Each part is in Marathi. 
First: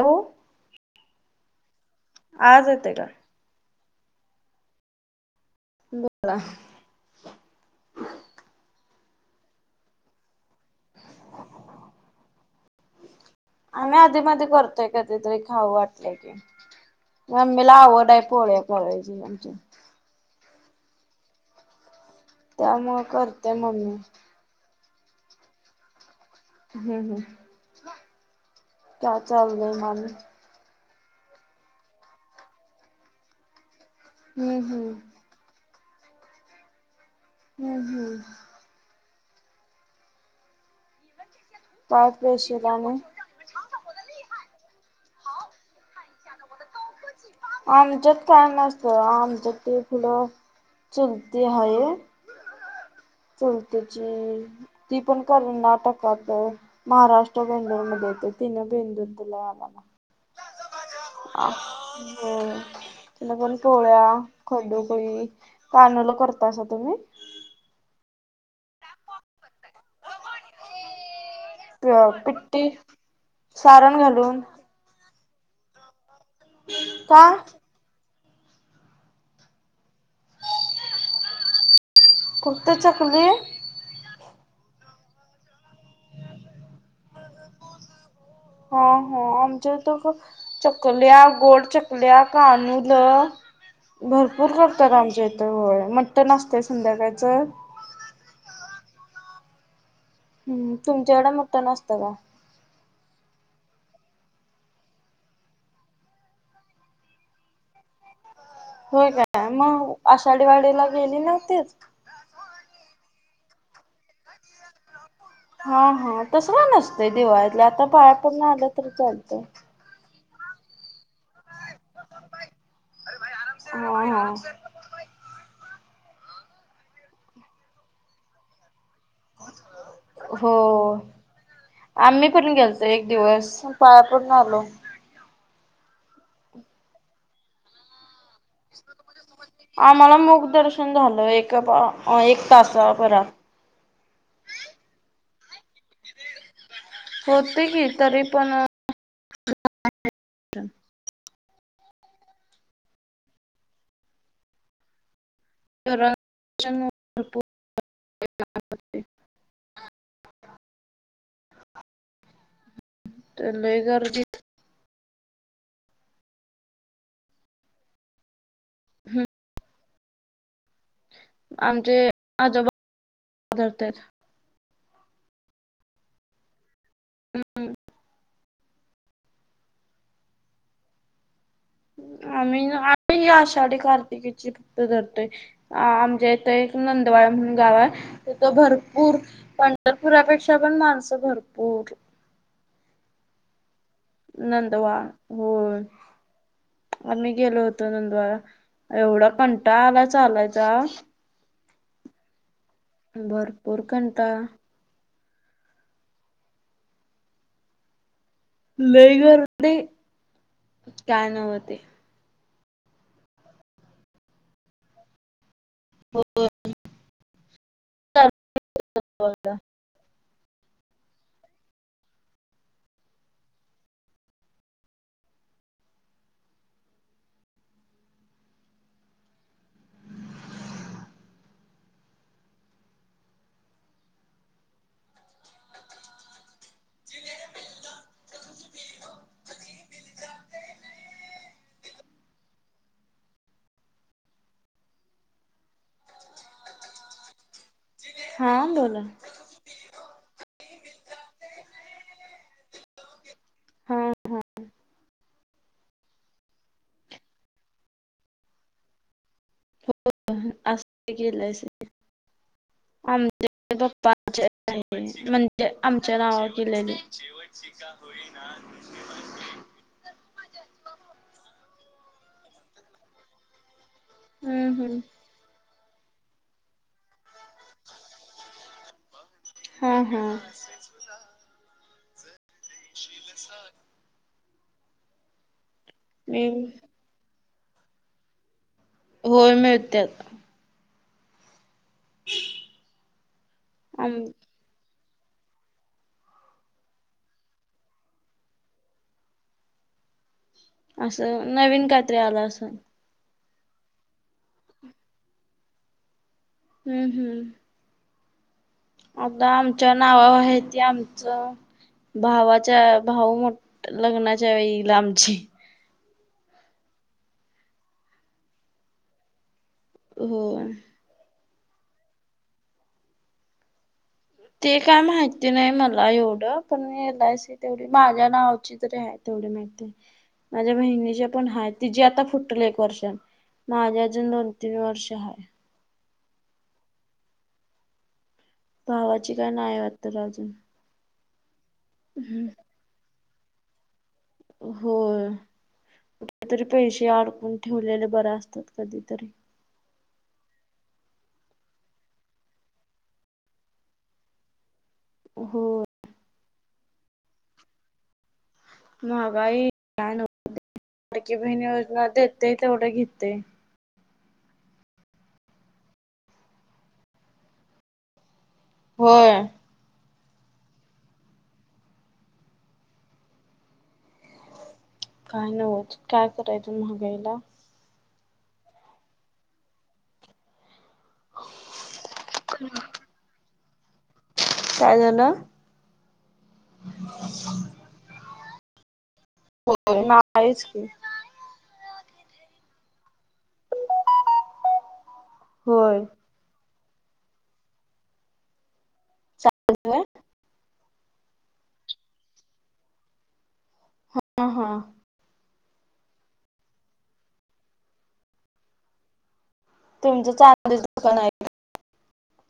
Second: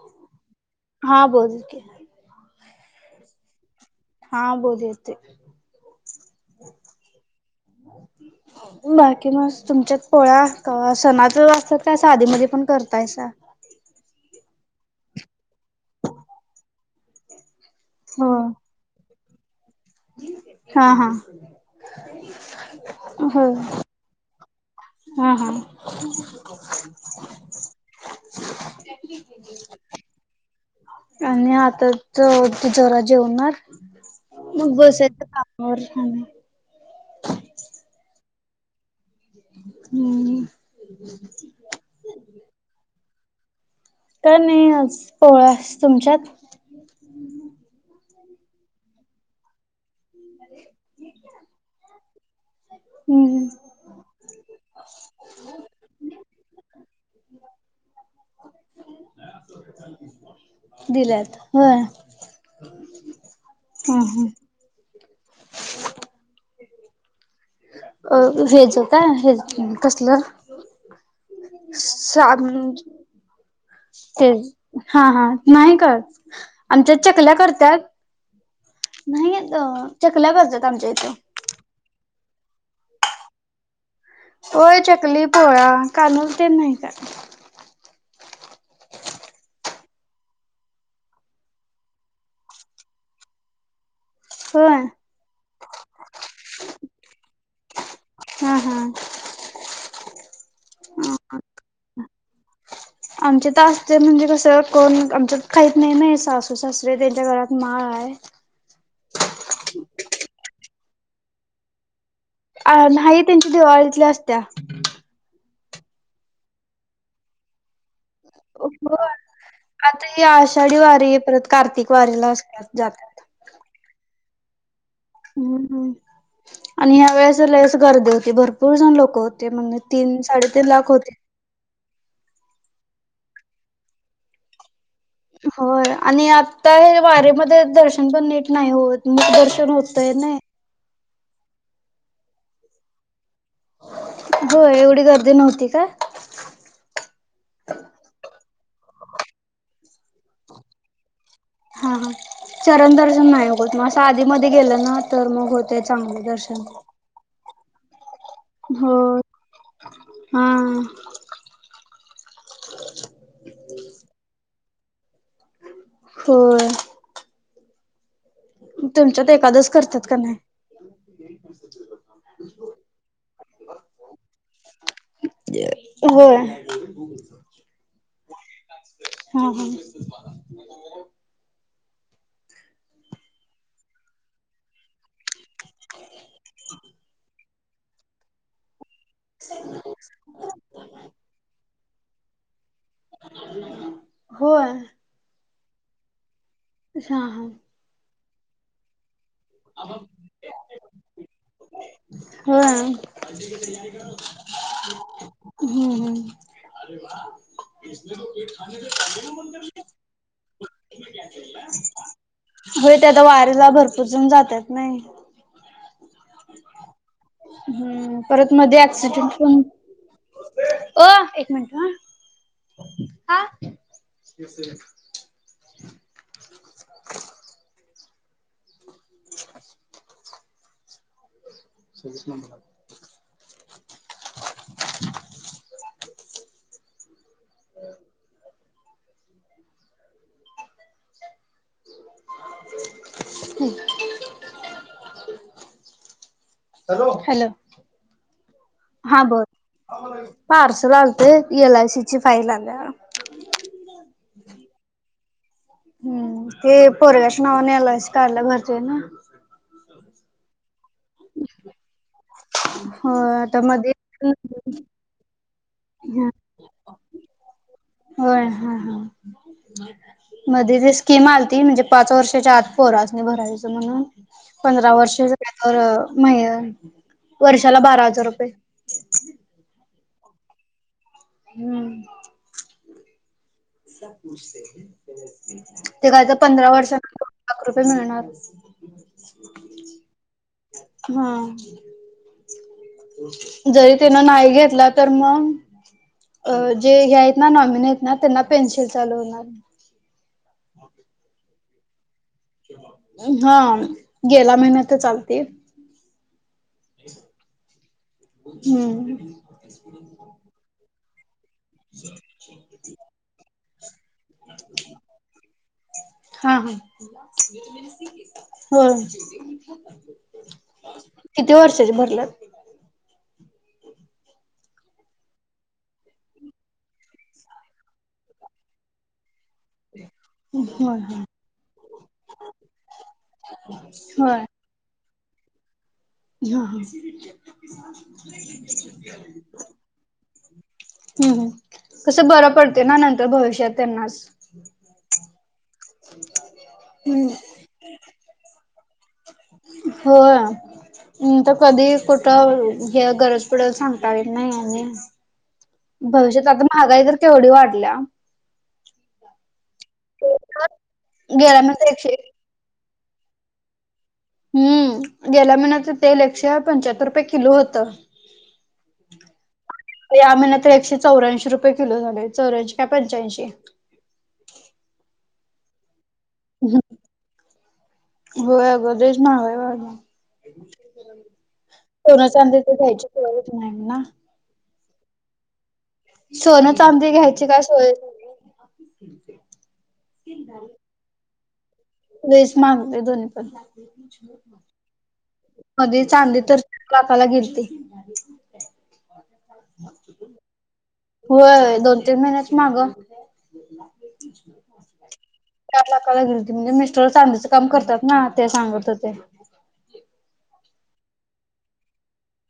हो हा बोल की? आवाज येतोय का? हा बोल येतय. बोला? बाकी मस तुमच्यात पोळ्या कवा सणाच वाजत्यात काय अस आधीमधी पण करतायसा? आम्ही आधी मधी करतोय काधतरी खाऊ वाटलंय की. मम्मीला आवड हाय हो पोळ्या करायची आमच्या. हा हा. त्यामुळ हो करत्या मम्मी. हा हा. हम्म हम, त्याचा अवघड माल ये. आणि आता त ती जरा जेवणार. हम्म मग हम्म. बसायच, कामावर छान. हम्म हम्म. हम्म. काय स्पेशल ये आणि काय नाई आज पोळ्या, तुमच्यात आमच्यात काय नसत. आमच ते फुलं चुलती हाये हम्म चुलतेची ती पण कर्नाटकातये. महाराष्ट्र मुबंई मध्ये येत, तिनं बेंदूर दिलंय आम्हाला दिल्यात आ होय हो, तिनं पण हा पोळ्या हा खडुकळी, कानोल करतासा तुम्ही अ हेज काय हेज कसलं साबनु पिट्टी सारण घालून. हा हा नाही करत. आमच्या का चकल्या करतात. नाहीत. चकल्या करतात आमच्या इथं फक्त चकली होय. चकली, पोळ्या कानोले ते नाही करत. हा हा, आमच्या इथं क चकल्या, गोड चकल्या, कानूल भरपूर होय. करतात आमच्या इथं होय. मटन असतय संध्याकाळच हा हा हम्म, तुमच्याकड मटण असत का? आमच्या इथं असते. म्हणजे कसं कोण आमच्यात खाईत नाय ना, सासू सासरे त्यांच्या गळ्यात माळ हाय. होय काय मग, आषाढीवाडीला गेली नव्हतीत. अ नाही, त्यांच्या दिवाळीतली असत्या हा हा, तस काय नसतंय दिवाळीतल्या, आता पाया पडून आलं तर होय. चालतं. आता ही आषाढी वारी, परत कार्तिक वारीला असत्यात जात्यात. हा हा हूं हूं, आणि वेळेस लयचं अस गर्दी होती. भरपूर जन लोक होते. म्हणे, तीन हो साडे तीन लाख होते. आम्ही पण गेलतो. एक दिवस म पाया पडून आलो. होय. आणि आता हे वारीमध्ये दर्शन पण निट नाही होत. मुख दर्शन होतय नाय पण झालो, एक ब एक तासा भरा होय एवढी गर्दी नव्हती काय होती की, तरी पण हा हा, चरण दर्शन नाय होत. म अस आधी मधी गेलं ना तर मग होत तय. चांगल दर्शन भरपूर होय. हा तर लय गर्दी होय. तुमच्यात एकादश करत्यात का नाय. आमचे आजोबा करत्यात. होय. हा हा आम्ही, आम्ही ही आषाढी कार्तिकीची फक्त धरतोय. अ आमच्या इथं एक नंदवाळ म्हणून गाव हाय. त तो भरपूर पंढरपुरापेक्षा तिथं पण माणसं भरपूर [unintelligible] नंदवा होय, हा आम्ही हा गेलो होतो. नंदवाळा एवढा कंटाळा आला चालायचा होय भरपूर कंटाळा हम्म हम् [inaudible] [unintelligible] लय गर्दी, काय नव्हत होय, ते आता वारीला भरपूर जन जातात ना होय हम्म परत मध्ये ऍक्सिडेंट पण एक मिनिट ह हा [inaudible] सव्वीस नंबर ह हॅलो हा बोला हा बोल पार्सल आलतं एलआयसीची फाईल आल्या हा हा हम्म ते पोरग्याच्या नावाने एलआ सी काढल्या घरच्यांनी असती एलआयसी हो आता हप्ते मध्ये भरते पप्पा म्हणजे आमच्या नावावर दिलेली होय हा हा मध्ये जी स्कीम आलती म्हणजे पाच वर्षाच्या आत पोरासने भरायचं म्हणून हम्म पंधरा हम्म वर्ष झाल्यावर वर्षाला बारा हजार रुपये हा हम हम्म शस [inaudible] ते काहीतरी मी पंधरा वर्षांनी दोन लाख रुपये मिळणार. होय मिळतात. हा. जरी आम तनं नाही घेतला, तर मग जे हेया आहेत ना नॉमिन आहेत पेन्सिल चालू होणार. असं नवीन काहीतरी आल असेल हा गेल्या महिन्यातच आलती. हम्म हम्म हम्म आता आमच्या नावावर आहे ते आमचं भावाच्या भाऊ मोठ लग्नाच्या वेळीला आंमची हा हा, होय हो किती वर्षाचे भरलेत ते काय माहिती नाही मला एवढं पण एलआयसी तेवढी माझ्या नावची तरी आहे तेवढी माहिती होय माझ्या होय बहिणीच्या पण हाय तिजे आता फुटल एक वर्ष माझ्या अजून होय दोन तीन वर्ष आहे. हा हा भावाची काय नाही [unintelligible] अजून. हम्म कसं बरं पडते ना नंतर भविष्यात त्यांनाच. हो कुठं तरी पैसे हम्म अडकून ठेवलेले बरं असतेत कधीतरी. हो. नंतर कधी कुठं हे गरज पडेल सांगता येत नाही आणि हो. भविष्यात तर आता महागाई तर केवढी वाढल्या? महागाई [unintelligible] लाडकी गेल्या बहीण महिन्यात योजना एकशे देते केवढं घेते. हम्म गेल्या महिन्याचं तेल एकशे पंच्याहत्तर रुपये किलो होतं. होय. या महिन्यात तर एकशे चौऱ्यांशी किलो झाले, चौर्यांशी का पंच्यांशी. काय नव्हचं काय करायचं महागाईला? होय अग लयचं महागाई वाढल्या, सोनं, चांदी तर घ्यायचं होतचं नाही ना. काय झालं? सोन चांदी घ्यायची काय सोयचं नाय. हो नाहीच की. लईच महागले दोन्हीपण. होय. मध्ये चांदी तर लाखाला गेलती. व्हय? होय दोन तीन महिन्याचं मागं. हा हा. चार लाखाला गेलती म्हणजे मिस्टर चांदीचं काम करतात ना ते सांगत होते. तुमचं चांदीचं दुकान आहे?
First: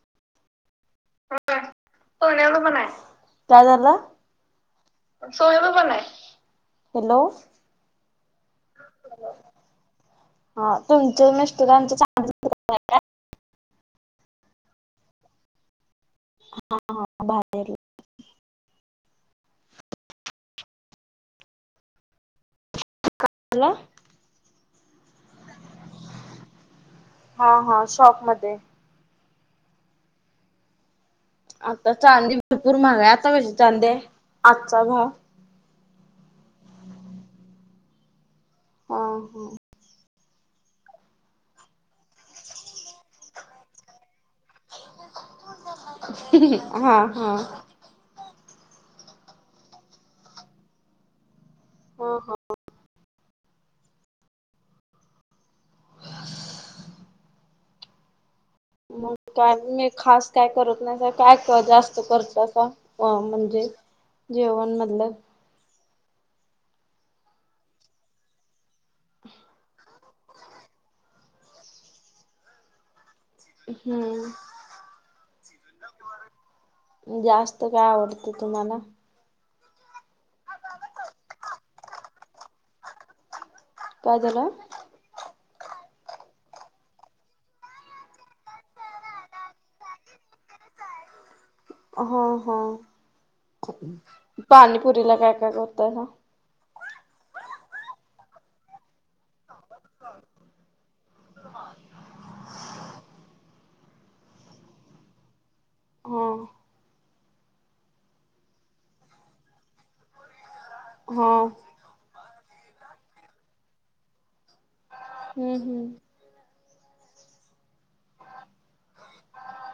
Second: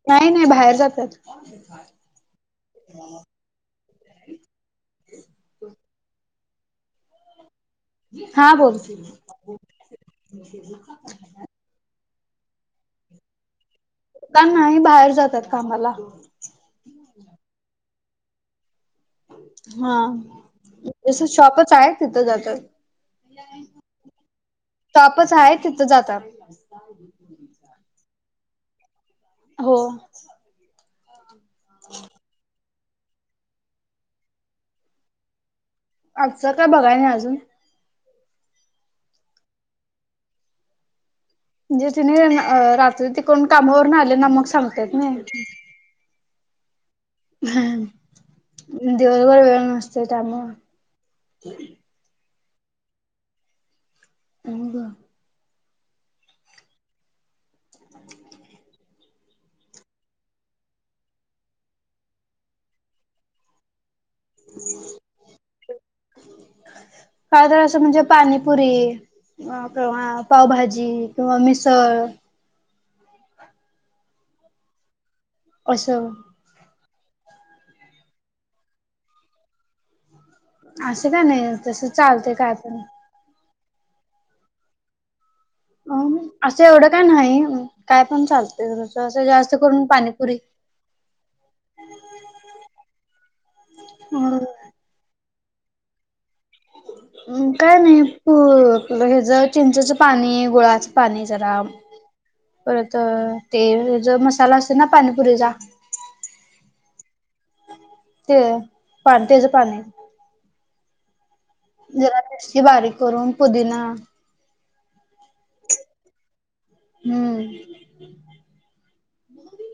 नाही नाही बाहेर जात्यात. हो सोन्याचं पण हाय. काय झालं? सोन्याचं पण हाय. हॅलो. हा बोल हॅलो हा तुमच्या मिस्टरांचं चांदीचं दुकान आहे का? दुकान नाही, बाहेर जातात कामाला. हा हा [unintelligible] हां तसं शॉपच आहे, तिथं जातात. झालं. [unintelligible] शॉपचं आहे तिथं जातात. हा हा शॉपमध्ये. हो. आता चांदी भरपूर महाग आहे. आता कशी चांदिये, आजचा भाव? आजचा काय बघाया नाहि अजून. आ हा. म्हणजे तिने रात्री तिकून कामावरनं आले ना, मग सांगतात ना. हा. हा. दिवसभर वेळ नसते त्यामुळं. हा हा. [unintelligible] [inaudible] मग काय मी खास काय करत नाय, काय जास्त करता का? अं म्हणजे जेवणमधलं? काय तरी असं म्हणजे पाणीपुरी. मग आता हा पावभाजी किंवा मिसळ हम्म असं [inaudible] जास्त काय आवडतं तुम्हाला? असं काय नाही तसं चालतंय काय पण. काय झालं? अं असं एवढं काय नाही. काय पण चालतंय, तुमचं असं जास्त करून पाणीपुरी. [inaudible] हो हो. अ पाणीपुरीला काय काय करताय? अं काय नाही. पू हे ज चिंचेचं पाणी, गुळाचं पाणी जरा परत ते ज मसाला असतो णा पाणीपुरीचा हं. ते पाणी तेज पाणी. हा. जरा मिरची बारीक करून, पुदिना हम् हम्म हम्म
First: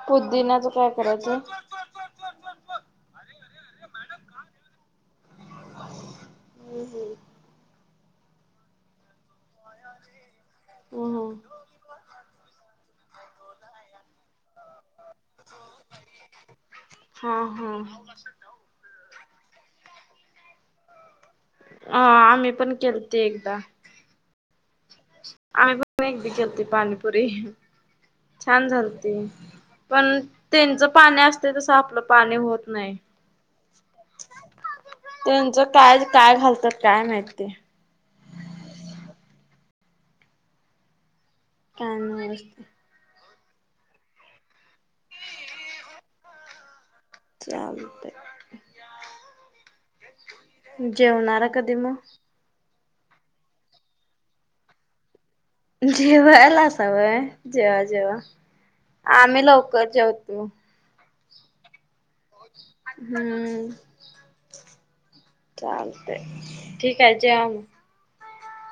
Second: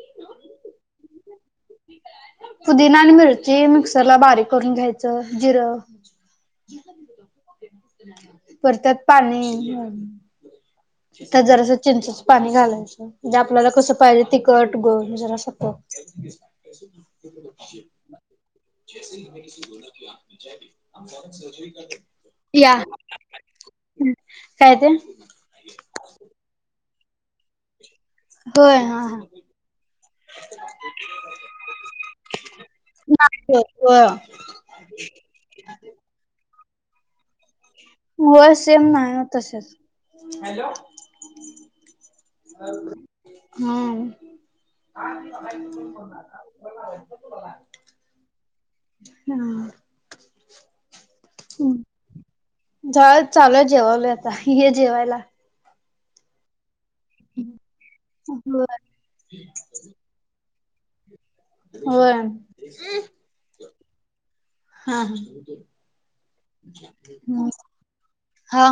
पुद्दिण्याचं काय करायचं? पुदीना आणि मिरची, मिक्सर ला बारीक करून घ्यायचं. जिरं [inaudible] [inaudible] परत त्यात पाणी हम्म [inaudible] त्यात जरासं चिंचेचं पाणी घालायचं. म्हणजे आपल्याला कसं पाहिजे तिखट गोड जरासं [inaudible] हा हा [inaudible] अं आम्ही पण केलते एकदा. हम् काय ते? आम्ही पण एकदी केलती पाणीपुरी. [inaudible] छान होय हा झालती. हा पण त्यांच पाणी असतंय, तसं आपलं पाणी होत नाही. नाही होत. हो. [inaudible] त्यांचं काय काय घालता काय माहित ते? होय सेम नाही ओ तसेच. [inaudible] [inaudible] काय नाही असते हम्म. [inaudible] चालतंय. हा. जेवणारा कधी मग? झा चालू जेवावल आता. ये जेवायला. जेवायला असावय. जेवा, जेवा. होय आम्ही लवकर जेवतो. व्हयं. हम्म. हा [inaudible] चालतंय. ठीक आहे, जेवा हा मग. हा.